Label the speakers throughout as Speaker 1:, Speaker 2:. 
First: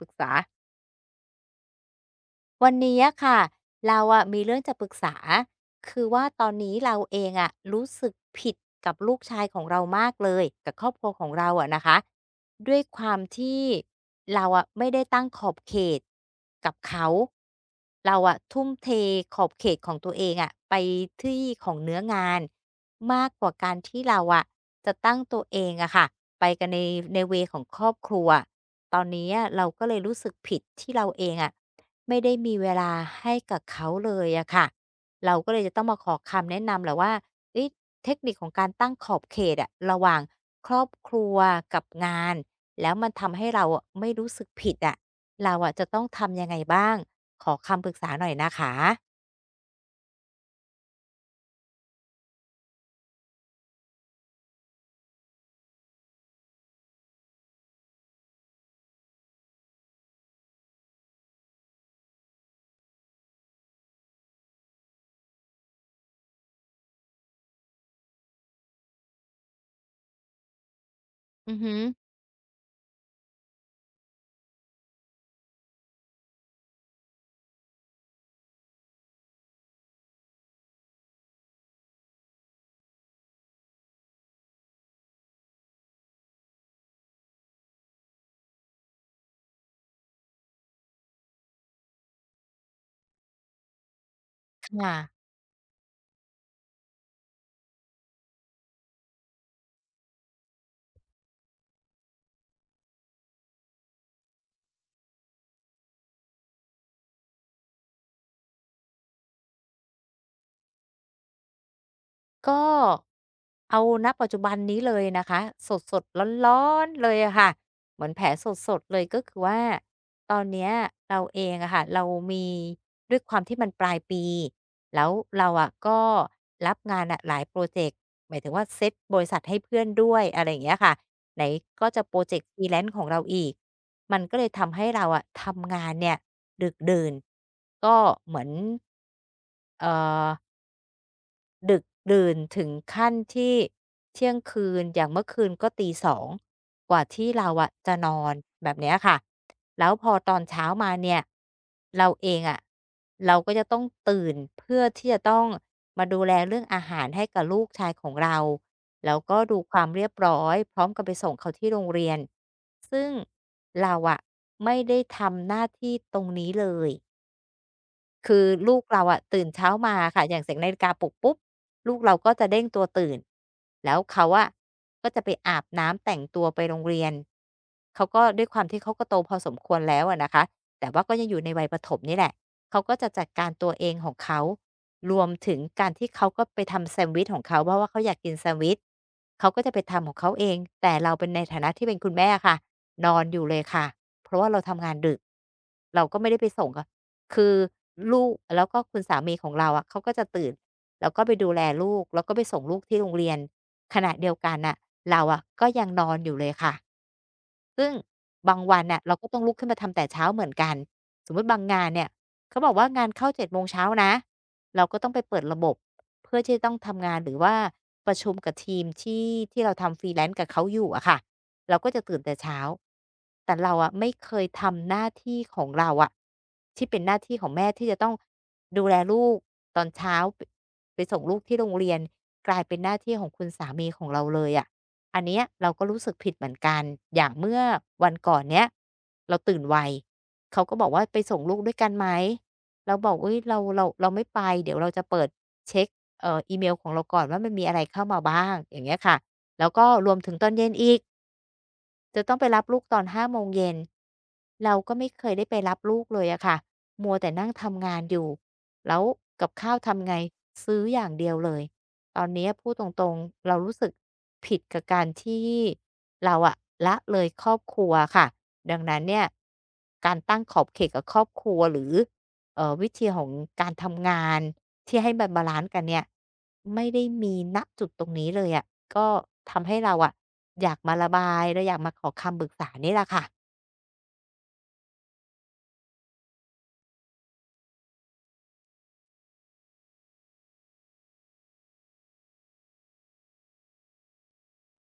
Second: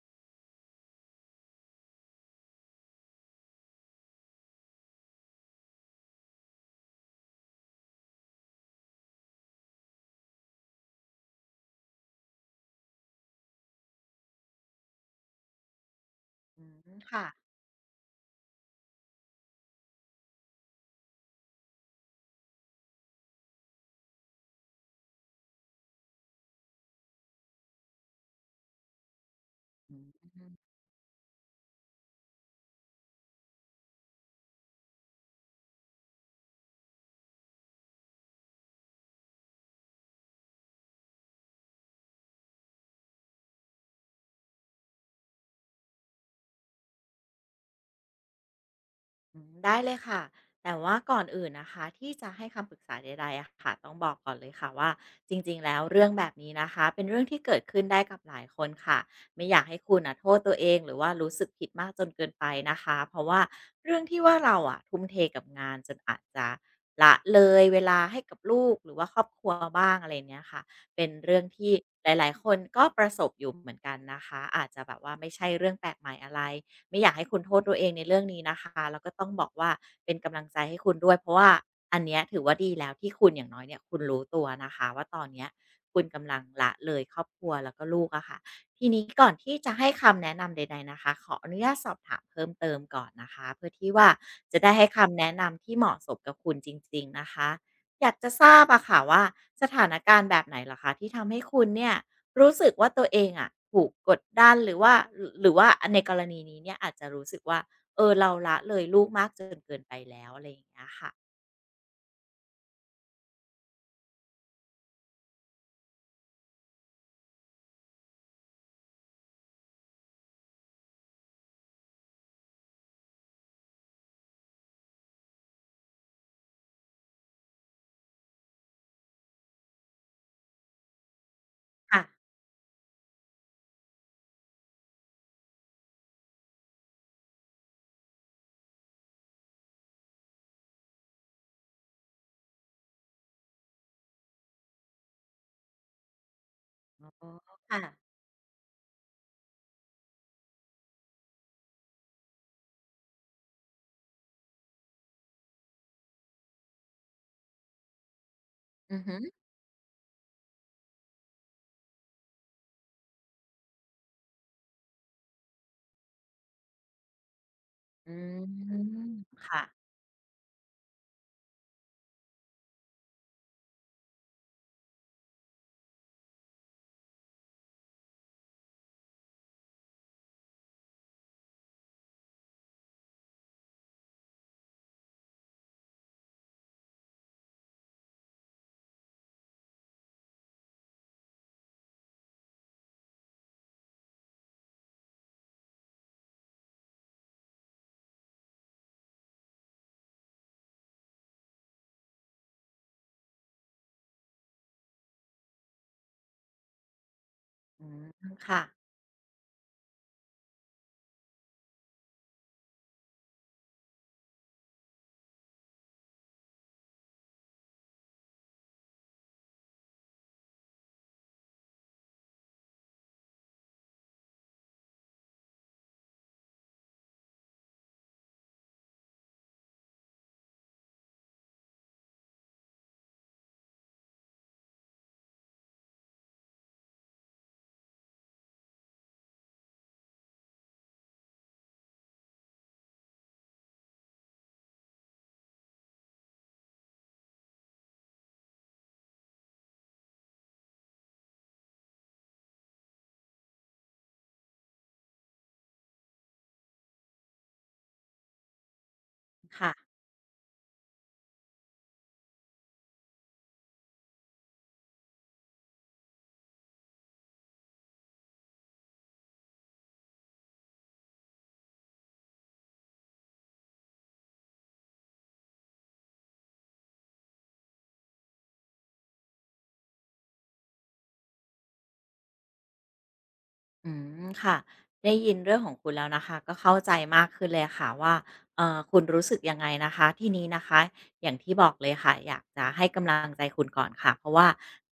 Speaker 1: ปรึกษาวันนี้อะค่ะเราอะมีเรื่องจะปรึกษาคือว่าตอนนี้เราเองอะรู้สึกผิดกับลูกชายของเรามากเลยกับครอบครัวของเราอะนะคะด้วยความที่เราอะไม่ได้ตั้งขอบเขต
Speaker 2: อื
Speaker 1: กับ
Speaker 2: ม
Speaker 1: เขา
Speaker 2: ค่ะ
Speaker 1: เราอะทุ่มเทขอบเขตของตัวเองอะไปที่ของเนื้องานมากกว่าการที่เราอะจะตั้งตัวเองอะค่ะไปกันในเวของครอบครัวตอนนี้อะเราก็เล
Speaker 2: อื
Speaker 1: ยรู้สึ
Speaker 2: ม
Speaker 1: กผิดที่เราเองอะ ไม่ได้มีเวลาให้กับเขาเลยอะค่ะ เราก็เลยจะต้องมาขอคำแนะนำแหละว่าเอ๊ะเทคนิคของการตั้งขอบเขตอะระหว่างครอบครัวกับงาน แล้วมันทำให้เราอะไม่รู้สึกผิดอะเราอะจะต้องทำยังไงบ้าง ขอคำปรึกษาหน่อยนะคะ
Speaker 2: อืมได้เลยค่ะแต่ว่าก่อนอื่นนะคะที่จะให้คำปรึกษาใดๆอะค่ะต้องบอกก่อนเลยค่ะว่าจริงๆแล้วเรื่องแบบนี้นะคะเป็นเรื่องที่เกิดขึ้นได้กับหลายคนค่ะไม่อยากให้คุณน่ะโทษตัวเองหรือว่ารู้สึกผิดมากจนเกินไปนะคะเพราะว่าเรื่องที่ว่าเราอะทุ่มเทกับงานจนอาจจะละเลยเวลาให้กับลูกหรือว่าครอบครัวบ้างอะไรเนี้ยค่ะเป็นเรื่อง
Speaker 1: อือ
Speaker 2: ที่
Speaker 1: หึ
Speaker 2: หลายๆคนก็ประสบอยู่เหมือนกันนะคะอาจจะแบบว่าไม่ใช่เรื่องแปลกใหม่อะไร ไม่อยากให้คุณโทษตัวเองในเรื่องนี้นะคะแล้วก็ต้องบอกว่าเป็นกำลังใจให้คุณด้วยเพราะว่าอันเนี้ยถือว่าดีแล้วที่คุณอย่างน้อยเนี่ยคุณรู้ตัวนะคะว่าตอนเนี้ยคุณกำลังละเลยครอบครัวแล้วก็ลูกอะค่ะทีนี้ก่อนที่จะให้คำแนะนำใดๆนะคะขออนุญาตสอบถามเพิ่มเติมก่อนนะคะเพื่อที่ว่าจะได้ให้
Speaker 1: ค่ะ
Speaker 2: คำแนะนำที่เหมาะสมกับคุณจริงๆนะคะ อยากจะทราบอะค่ะว่าสถานการณ์แบบไหนเหรอคะที่ทำให้คุณเนี่ยรู้สึกว่าตัวเองอะถูกกดดันหรือว่าในกรณีนี้เนี่ยอาจจะรู้สึกว่าเออเราละเลยลูกมากจนเกินไปแล้วอะไรอย่างเงี้ยค่ะ
Speaker 1: ก็เอาณปัจจุบันนี้เลยนะคะสดๆร้อนๆเลยอะค่ะเหมือนแผลสดๆเลยก็คือว่าตอนเนี้ยเราเองอะค่ะเรามีด้วยความที่มันปลายปีแล้วเราอะก็รับงานอะหลายโปรเจกต์หมายถึงว่าเซตบริษัทให้เพื่อนด้วยอะไรอย่างเงี้ยค่ะไหนก็
Speaker 2: ค่ะ
Speaker 1: จะโปรเจกต์ f ร e e l a ของเราอีกมันก็เลยทำให้เราอะทำงานเนี่ยดึกดื่นก็เหมือนเอ่อ ดึกดื่นถึงขั้นที่เที่ยงคืนอย่างเมื่อคืนก็ตีสองกว่า
Speaker 2: อ๋
Speaker 1: ที่
Speaker 2: อ
Speaker 1: เราอะ
Speaker 2: ค่ะ
Speaker 1: จะนอนแบบเนี้ยค่ะแล้วพอตอนเช้ามาเนี่ยเราเองอะเราก็จะต้องตื่นเพื่อที่จะต้องมาดูแลเรื่องอาหารให้กับลูกชายของเรา
Speaker 2: อือฮึ
Speaker 1: แล้วก็ดูความเรียบร้อยพร้อมกับไปส่งเขาที่โรงเรียนซึ่งเราอะไม่ได้ทำหน้าที่ตรงนี้เลย
Speaker 2: อ
Speaker 1: คือ
Speaker 2: ื
Speaker 1: ลูกเรา
Speaker 2: ม
Speaker 1: อะตื่น
Speaker 2: ค่ะ
Speaker 1: เช้ามาค่ะอย่างเสียงนาฬิกาปลุกปุ๊บลูกเราก็จะเด้งตัวตื่นแล้วเขาอะก็จะไปอาบน้ำแต่งตัวไปโรงเรียนเขาก็ด้วยความที่เขาก็โตพอสมควรแล้วอะนะคะแต่ว่าก็ยังอยู่ในวัยประถมนี่แหละเขาก็จะจัดการตัวเองของเขารวมถึงการที่เขาก็ไปทำแซนด์วิชของเขาเพราะว่าเขาอยากกินแซนด์วิชเขาก็จะไปทำของเขาเองแต่เราเป็นในฐานะที่เป็นคุณแม่อะค่ะนอนอยู่เลยค่ะเพราะว่าเราทำงานดึกเราก็ไม่ได้ไปส่งอะ คือลูกแล้วก็คุณสามีของเราอะเขาก็จะตื่นแล้วก็ไปดูแลลูกแล้วก็ไปส่งลูกที่โรงเรียนขณะเดียวกันน่ะเราอะก็ยังนอนอยู่เลยค่ะ
Speaker 2: อื
Speaker 1: ซึ่ง
Speaker 2: ม
Speaker 1: บา
Speaker 2: ค่ะ
Speaker 1: งวันน่ะเราก็ต้องลุกขึ้นมาทำแต่เช้าเหมือนกันสมมุติบางงานเนี่ยเขาบอกว่างานเข้า7โมงเช้านะเราก็ต้องไปเปิดระบบเพื่อที่จะต้องทำงานหรือว่าประชุมกับทีมที่เราทำ freelance กับเขาอยู่อะค่ะเราก็จะตื่นแต่เช้าแต่เราอะไม่เคยทำหน้าที่ของเราอะที่เป็นหน้าที่ของแม่ที่จะต้องดูแลลูกตอนเช้าไปส่งลูกที่โรงเรียนกลายเป็นหน้าที่ของคุณสามีของเราเลยอะ อันเนี้ยเราก็รู้สึกผิดเหมือนกันอย่างเมื่อวันก่อนเนี้ยเราตื่นไวเขาก็บอกว่าไปส่งลูกด้วยกันไหมเราบอกอุ๊ยเราไม่ไปเดี๋ยวเราจะเปิดเช็กอีเมลของเราก่อนว่ามันมีอะไรเข้ามาบ้างอย่างเงี้ยค่ะแล้วก็รวมถึงตอนเย็นอีก จะต้องไปรับลูกตอน5โมงเย็น เราก็ไม่เคยได้ไปรับลูกเลยอะค่ะ มัวแต่นั่งทำงานอยู่ แล้วกับข้าว
Speaker 2: ค่ะ
Speaker 1: ทำไงซื้ออย่างเดียวเลย ตอนนี้พูดตรงๆเรารู้สึกผิดกับการที่เราอะละเลยครอบครัวค่ะ ดังนั้นเนี่ยการตั้งขอบเขตกับครอบครัวหรือ วิธีของการทำงานที่ให้มันบาลันซ์กันเนี่ยไม่ได้มีณจุดตรงนี้เลยอะก็ทำให้เราอะอยากมาระบายเราอยากมาขอคำปรึกษานี่แหละค่ะ
Speaker 2: อืมค่ะได้ยินเรื่องของคุณแล้วนะคะก็เข้าใจมากขึ้นเลยค่ะว่าคุณรู้สึกยังไงนะคะที่นี้นะคะอย่างที่บอกเลยค่ะอยากจะให้กำลังใจคุณก่อนค่ะเพราะว่า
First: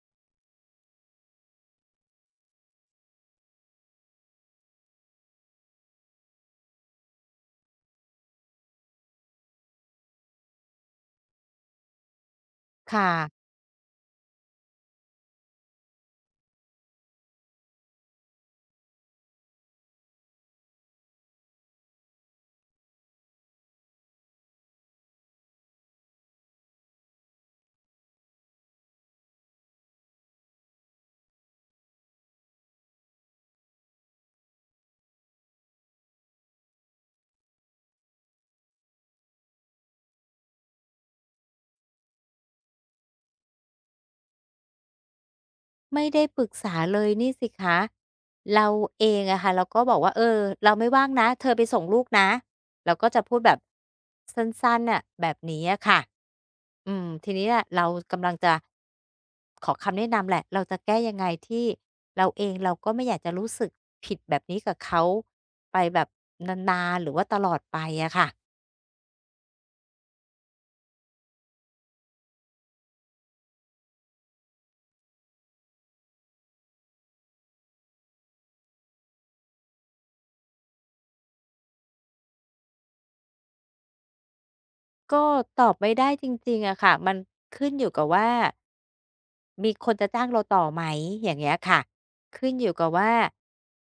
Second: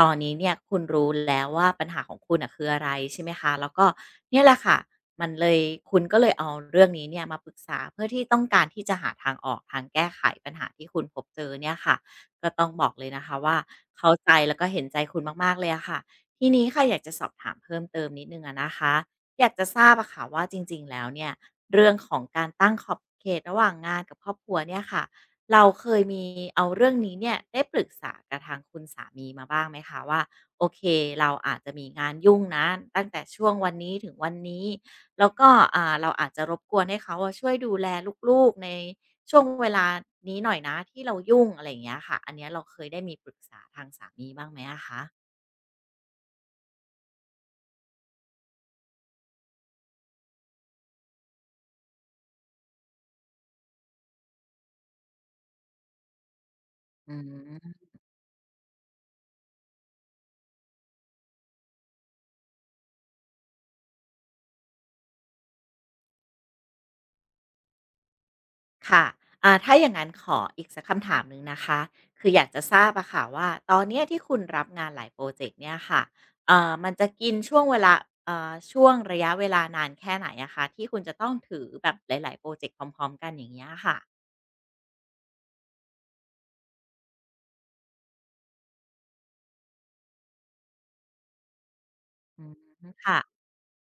Speaker 2: ตอนนี้เนี่ยคุณรู้แล้วว่าปัญหาของคุณอ่ะคืออะไรใช่ไหมคะแล้วก็เนี่ยแหละค่ะมันเลยคุณก็เลยเอาเรื่องนี้เนี่ยมาปรึกษาเพื่อที่ต้องการที่จะหาทางออกทางแก้ไขปัญหาที่คุณพบเจอเนี่ยค่ะก็ต้องบอกเล
Speaker 1: ค่ะ
Speaker 2: ยนะคะว่าเข้าใจแล้วก็เห็นใจคุณมากๆเลยอะค่ะ ทีนี้ค่ะอยากจะสอบถามเพิ่มเติมนิดนึงอะนะคะอยากจะทราบอะค่ะว่าจริงๆแล้วเนี่ยเรื่องของการตั้งขอบเขตระหว่างงานกับครอบครัวเนี่ยค่ะเราเคยมีเอาเรื่องนี้เนี่ยได้ปรึกษากับทางคุณสามีมาบ้างไหมคะว่าโอเคเราอาจจะมีงานยุ่งนะตั้งแต่ช่วงวันนี้ถึงวันนี้แล้วก็อ่าเราอาจจะรบกวนให้เขาอะช่วยดูแลลูกๆในช่วงเวลานี้หน่อยนะที่เรายุ่งอะไรอย่างเงี้ยค่ะอันเนี้ยเราเคยได้มีปรึกษาทางสามีบ้างไหมอะคะ
Speaker 1: ไม่ได้ปรึกษาเลยนี่สิคะเราเองอะค่ะเราก็บอกว่าเออเราไม่ว่างนะเธอไปส่งลูกนะเราก็จะพูดแบบสั้นๆน่ะแบบนี้อะค่ะอืม
Speaker 2: อื
Speaker 1: ทีนี้อะ
Speaker 2: ม
Speaker 1: เรากำลังจะขอคำแนะนำแหละเราจะแก้ยังไงที่เราเองเราก็ไม่อยากจะรู้สึกผิดแบบนี้กับเขาไปแบบนานๆหรือว่าตลอดไปอะค่ะ
Speaker 2: ค่ะอ่าถ้าอย่างนั้นขออีกสักคำถามหนึ่งนะคะ คืออยากจะทราบอะค่ะว่าตอนเนี้ยที่คุณรับงานหลายโปรเจกต์เนี่ยค่ะมันจะกินช่วงเวลาช่วงระยะเวลานานแค่ไหนอะคะที่คุณจะต้องถือแบบหลายๆโปรเจกต์พร้อมๆกันอย่างเงี้ยค่ะ
Speaker 1: ก็ตอบไม่ได้จริงๆอะค่ะมันขึ้นอยู่กับว่ามีคนจะจ้างเราต่อไหมอย่างเงี้ยค่ะ
Speaker 2: อื
Speaker 1: ขึ้น
Speaker 2: ม
Speaker 1: อยู่กับว่า
Speaker 2: ค่ะ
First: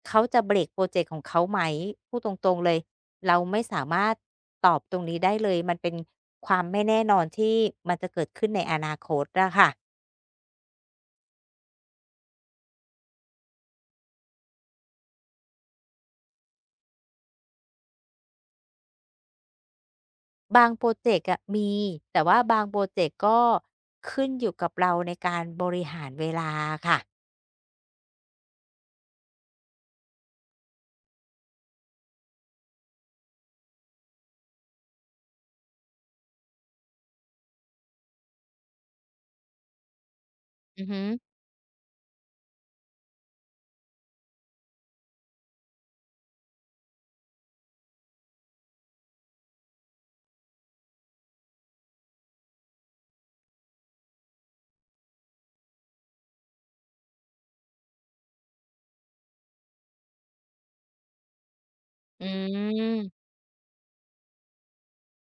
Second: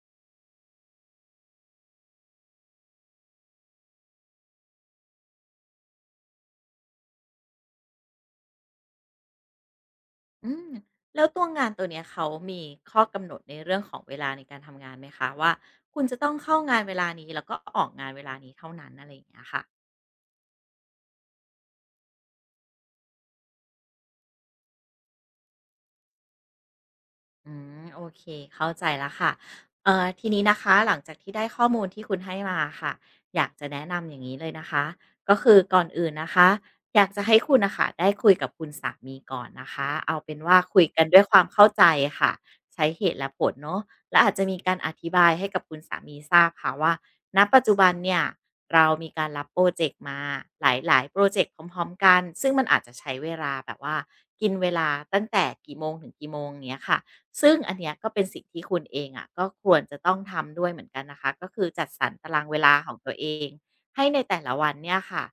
Speaker 1: เขาจะเบรกพรอเจกต์ของเขาไหมพูดตรงๆเลยเราไม่สามารถตอบตรงนี้ได้เลยมันเป็นความไม่แน่นอนที่มันจะเกิดขึ้นในอนาคตอะค่ะ
Speaker 2: อืมแล้วตัวงานตัวเนี้ยเขามีข้อกำหนดในเรื่องของเวลาในการทำงานไหมคะว่าคุณจะต้องเข้างานเวลานี้แล้วก็ออกงานเวลานี้เท่านั้นอะไรอย่างเงี้ยค่ะ
Speaker 1: บางพรอเจกต์อะมีแต่ว่าบางพรอเจกต์ก็ขึ้นอยู่กับเราในการบริหารเวลาอะค่ะ
Speaker 2: อืมโอเคเข้าใจแล้วค่ะทีนี้นะคะหลังจากที่ได้ข้อมูลที่คุณให้มาค่ะอยากจะแนะนำอย่างนี้เลยนะคะก็คือก่อนอื่นนะคะอยากจะให้คุณน่ะค่ะได้คุยกับคุณสามีก่อนนะคะเอาเป็นว่าคุ
Speaker 1: อื
Speaker 2: ย
Speaker 1: อฮึ
Speaker 2: กันด้วยความเข้าใจค่ะใช้เหตุและผลเนาะและอาจจะมีการอธิบายให้กับคุณสามีทราบค่ะว่าณปัจจุบันเนี่ยเรามีการรับพรอเจกต์มาหลายๆพรอเจกต์พร้อมๆกันซึ่งมันอาจจะใช้เวลาแบบว่ากินเวลาตั้งแต่กี่โมงถึงกี่โมงเงี้ยค่ะ ซึ่งอันเนี้ยก็เป็นสิ่งที่คุณเองอะก็ควรจะต้องทำด้วยเหมือนกันนะคะก็คือจัดสรร
Speaker 1: อื
Speaker 2: ตารางเวลาของตัว
Speaker 1: ม
Speaker 2: เองให้ในแต่ละวันเนี่ยค่ะ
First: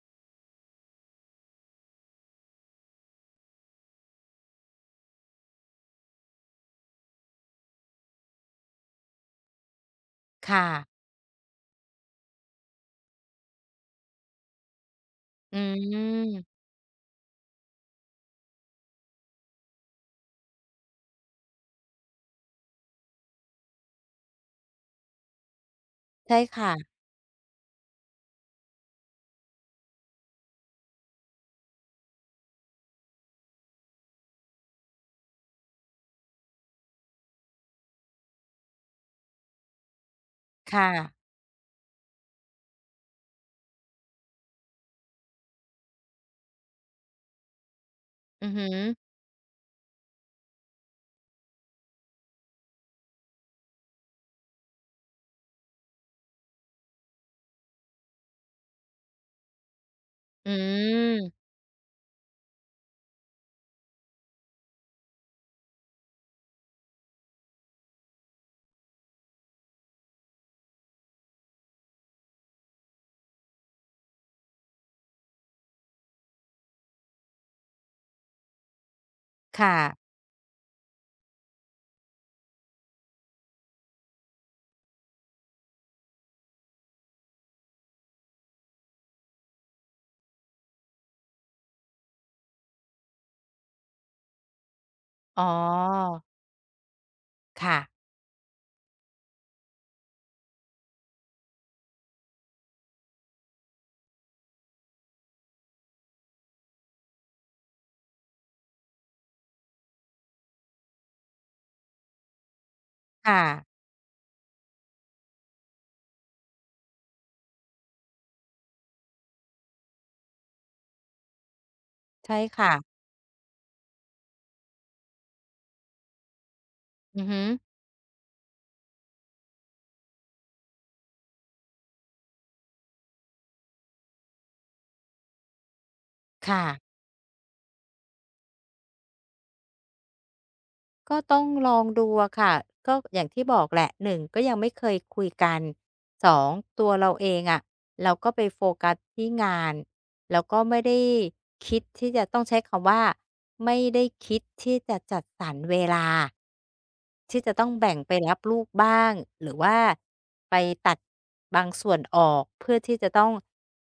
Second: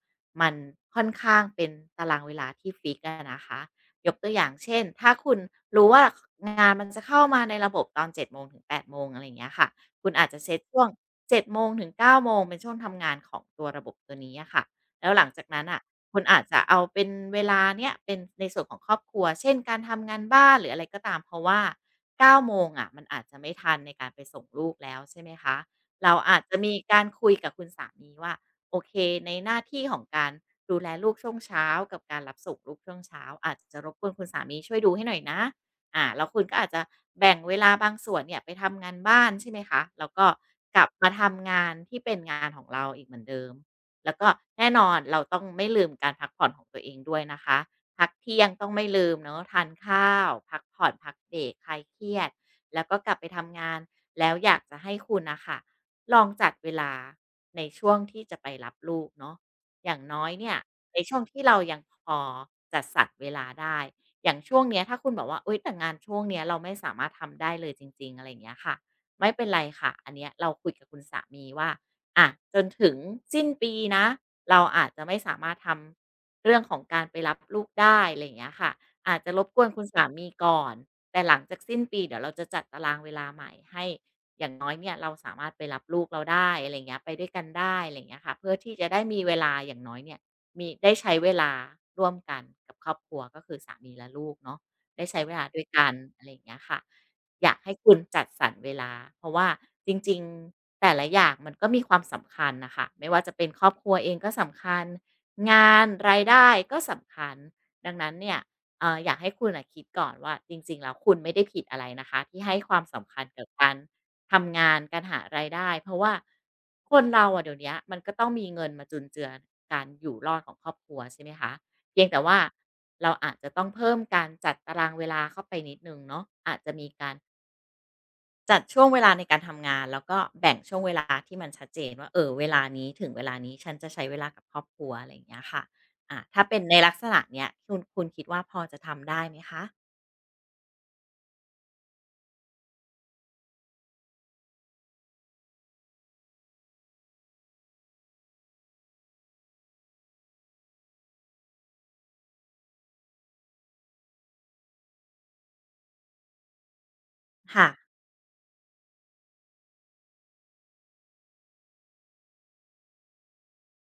Speaker 2: มันค่อนข้างเป็นตารางเวลาที่ฟิกอะนะคะยกตัวอย่างเช่นถ้าคุณรู้ว่างานมันจะเข้ามาในระบบตอน7 โมงถึง 8 โมงอะไรอย่างเงี้ยค่ะคุณอาจจะเซ
Speaker 1: ค
Speaker 2: ตช่วง
Speaker 1: ่ะ
Speaker 2: 7 โมงถึง 9 โมงเป็นช่วงทำงานของตัวระบบตัวนี้อะค่ะแล้วหลังจาก
Speaker 1: อื
Speaker 2: นั้นอะ คุณอาจจะ
Speaker 1: ม
Speaker 2: เอาเป็นเวลาเนี้ยเป็นในส่วนของครอบครัวเช่นการทำงานบ้านหรืออะไรก็ตามเพราะว่า9โมงอะมันอาจจะไม่ทันในการไปส่งลูกแล้วใช่ไหมคะเราอา
Speaker 1: ใช่
Speaker 2: จจะ
Speaker 1: ค่ะ
Speaker 2: มีการคุยกับคุณสามีว่าโอเคในหน้าที่ของการดูแลลูกช่วงเช้ากับการรับส่งลูกช่วงเช้าอาจจะรบกวนคุณสามีช่วยดูให้หน่อยนะอ่าแล้วคุณก็อาจจะแบ่งเวลาบางส่วนเนี่ยไปทำงานบ้านใช่ไหมคะแล้วก็กลั
Speaker 1: ค่ะ
Speaker 2: บมาทำงานที่เป็นงานของเราอีกเหมือนเดิม แล้วก็แน่นอนเราต้องไม่ลืมการพักผ่อนของตัวเองด้วยนะคะพักเที่ย
Speaker 1: อื
Speaker 2: ง
Speaker 1: อ
Speaker 2: ต้
Speaker 1: ฮึ
Speaker 2: องไม่ลืมเนอะทานข้าวพักผ่อนพักเบรกคลายเครียดแล้วก็กลับไปทำงานแล้วอยากจะให้คุณนะคะลองจัดเวลาในช่วงที่จะไปรับลูกเนาะอย่างน้อย
Speaker 1: อื
Speaker 2: เนี่ยในช่
Speaker 1: ม
Speaker 2: วงที่เรายังพอจัดสรรเวลาได้อย่างช่วงเนี้ยถ้าคุณบอกว่าเอุยแต่งานช่วงเนี้ยเราไม่สามารถทำได้เลยจริงๆอะไรอย่างเงี้ยค่ะไม่เป็นไรค่ะอันเนี้ยเราคุยกับคุณสามีว่า อ่ะจนถึงสิ้นปีนะเราอาจจะไม่สามารถทำเรื่องของการไปรับลูกได้อะไรอย่างเงี้ยค่ะอาจจะรบก
Speaker 1: ค
Speaker 2: วนคุณสา
Speaker 1: ่ะ
Speaker 2: มีก่อนแต่หลังจากสิ้นปีเดี๋ยวเราจะจัดตารางเวลาใหม่ให้อย่างน้อยเนี่ยเราสามารถไปรับลูกเราได้อะไรอย่างเงี้ยไปด้วยกันได้อะไรอย่างเงี้ยค่ะเพื่อที่จะได้มีเวลาอย่างน้อยเนี่ยมีได้ใช้เวลาร่วมกันกับครอบครัวก็คือสามีและลูกเนาะได้ใช้เว
Speaker 1: อ๋
Speaker 2: ลา
Speaker 1: อ
Speaker 2: ด้วยกันอะไรอย่างเงี้ยค่ะ อยากให้
Speaker 1: ค่ะ
Speaker 2: คุณจัดสรรเวลาเพราะว่าจริงๆแต่ละอย่างมันก็มีความสำคัญน่ะค่ะไม่ว่าจะเป็นครอบครัวเองก็สำคัญงานรายได้ก็สำคัญดังนั้นเนี่ยอยากให้คุณน่ะคิดก่อนว่าจริงๆแล้วคุณไม่ได้ผิดอะไรนะคะที่ให้ความสำคัญ
Speaker 1: ค่ะ
Speaker 2: กับการทำงานการหารายได้เพราะว่าคนเราอะเดี๋ยวเนี้ยมันก็ต้องมีเงินมาจุนเจือการอยู่รอดของครอบครัวใช่ไหมคะเพียงแต่ว่า
Speaker 1: ใช่ค่ะ
Speaker 2: เราอาจจะต้องเพิ่มการจัดตารางเวลาเข้าไปนิดหนึ่งเนาะอาจจะมีการ
Speaker 1: อือฮึ
Speaker 2: จัดช่วงเวลาในการทำงานแล้วก็แบ่งช่วงเวลาที่มันชัดเจนว่าเออเวลานี้ถึงเวลานี้ฉันจะใช้เวลากับครอบครัวอะไรอย่างเงี้ยค่ะอ่าถ้าเป็น
Speaker 1: ค่ะ
Speaker 2: ในลักษณะเนี้ยคุณคิดว่าพอจะทำได้ไหมคะ
Speaker 1: ก็ต้องลองดูอะค่ะก็อย่างที่บอกแหละหนึ่งก็ยังไม่เคยคุยกัน2ตัวเราเองอะเราก็ไปโฟกัสที่งานแล้วก็ไม่ได้คิดที่จะต้องใช้คำว่าไม่ได้คิดที่จะจัดสรรเวลาที่จะต้
Speaker 2: ค่ะ
Speaker 1: องแบ่งไปรับลูกบ้างหรือว่าไปตัดบางส่วนออกเพื่อที่จะต้อง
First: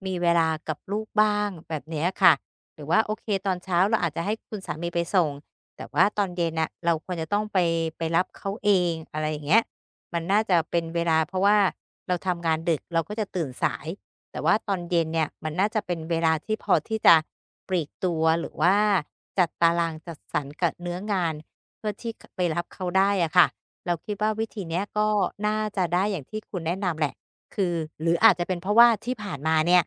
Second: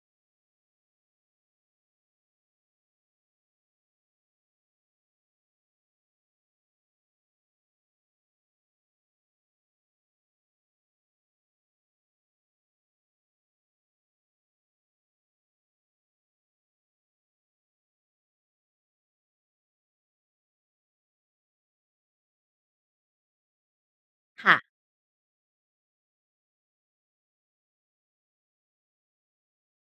Speaker 1: มีเวลากับลูกบ้างแบบเนี้ยค่ะหรือว่าโอเคตอนเช้าเราอาจจะให้คุณสามีไปส่ง แต่ว่าตอนเย็นน่ะเราควรจะต้องไปรับเขาเองอะไรอย่างเงี้ยมันน่าจะเป็นเวลาเพราะว่าเราทำงานดึกเราก็จะตื่นสายแต่ว่าตอนเย็นเนี่ยมันน่าจะเป็นเวลาที่พอที่จะปลีกตัวหรือว่าจัดตารางจัดสรรกับเนื้องานเพื่อที่ขไปรับเขาได้อะค่ะเราคิดว่าวิ
Speaker 2: ค่ะ
Speaker 1: ธีเนี้ยก็น่าจะได้อย่างที่คุณแนะนำแหละ คือหรืออาจจะเป็นเพราะว่าที่ผ่านมาเนี่ย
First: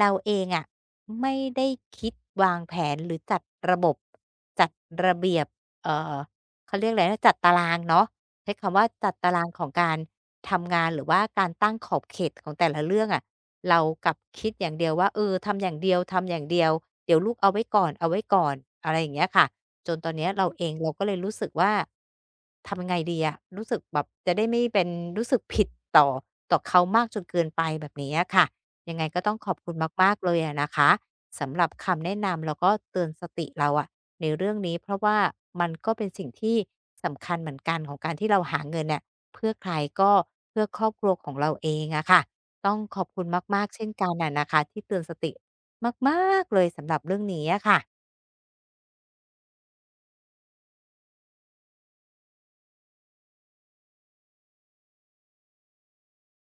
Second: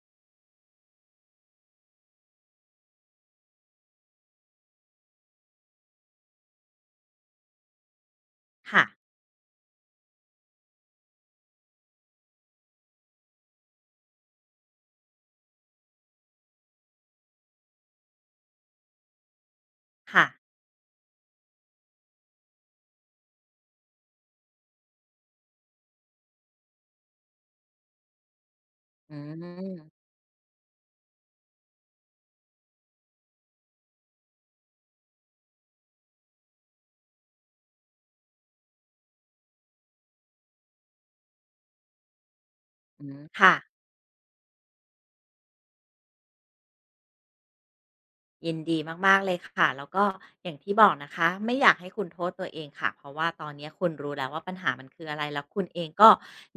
Speaker 1: เราเองอะไม่ได้คิดวางแผนหรือจัดระบบจัดระเบียบเอ่อเขาเรียกอะไรนะจัดตารางเนาะ ใช้คำ
Speaker 2: ค่ะ
Speaker 1: ว่าจัดตารางของการทำงานหรือว่าการตั้งขอบเขตของแต่ละเรื่องอะเรากลับคิดอย่างเดียวว่าเออทำอย่างเดียวทำอย่างเดียวเดี๋ยวลูกเอาไว้ก่อนเอาไว้ก่อนอะไรอย่างเงี้ยค่ะจนตอน
Speaker 2: ค่ะ
Speaker 1: เนี้ยเราเองเราก็เลยรู้สึกว่าทำยังไงดีอะรู้สึกแบบจะได้ไม่เป็นรู้สึกผิดต่อต่อเขามากจนเกินไปแบบนี้อะค่ะยังไง
Speaker 2: อื
Speaker 1: ก็ต้องขอบคุณ
Speaker 2: ม
Speaker 1: มากๆเลยอะนะคะสำหรับคำแนะนำแล้วก็เตือนสติเราอะ ในเรื่องนี้เพราะว่ามันก็เป็นสิ่งที่สำคัญเหมือนกันของการที่เราหาเงินเนี่ยเพื่อใครก็เพื่อครอบครัวของเราเองอะค่ะต้องข
Speaker 2: อื
Speaker 1: อบ
Speaker 2: ม
Speaker 1: คุณ
Speaker 2: ค่ะ
Speaker 1: มากๆเช่นกันน่ะนะคะที่เตือนสติมากๆเลยสำหรับเรื่องนี้อะค่ะ
Speaker 2: ยินดีมากๆเลยค่ะแล้วก็อย่างที่บอกนะคะไม่อยากให้คุณโทษตัวเองค่ะเพราะว่าตอนนี้คุณรู้แล้วว่าปัญหามันคืออะไรแล้วคุณเองก็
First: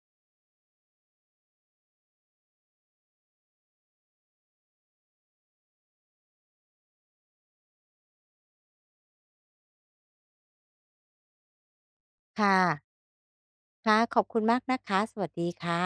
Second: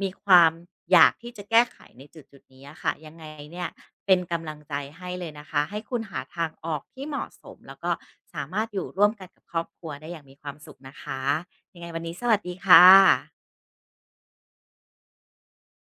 Speaker 2: มีความอยากที่จะแก้ไขในจุดนี้อะค่ะยังไงเนี่ยเป็นกำลังใจให้เลยนะคะให้คุณหาทางออกที่เหมาะสมแล้วก็สามารถอยู่ร่วมกันกับครอบครัวได้อย่างมีความสุขนะคะยังไงวันนี้สวัสดี
Speaker 1: ค่ะ
Speaker 2: ค่ะ
Speaker 1: ค่ะขอบคุณมากนะคะสวัสดีค่ะ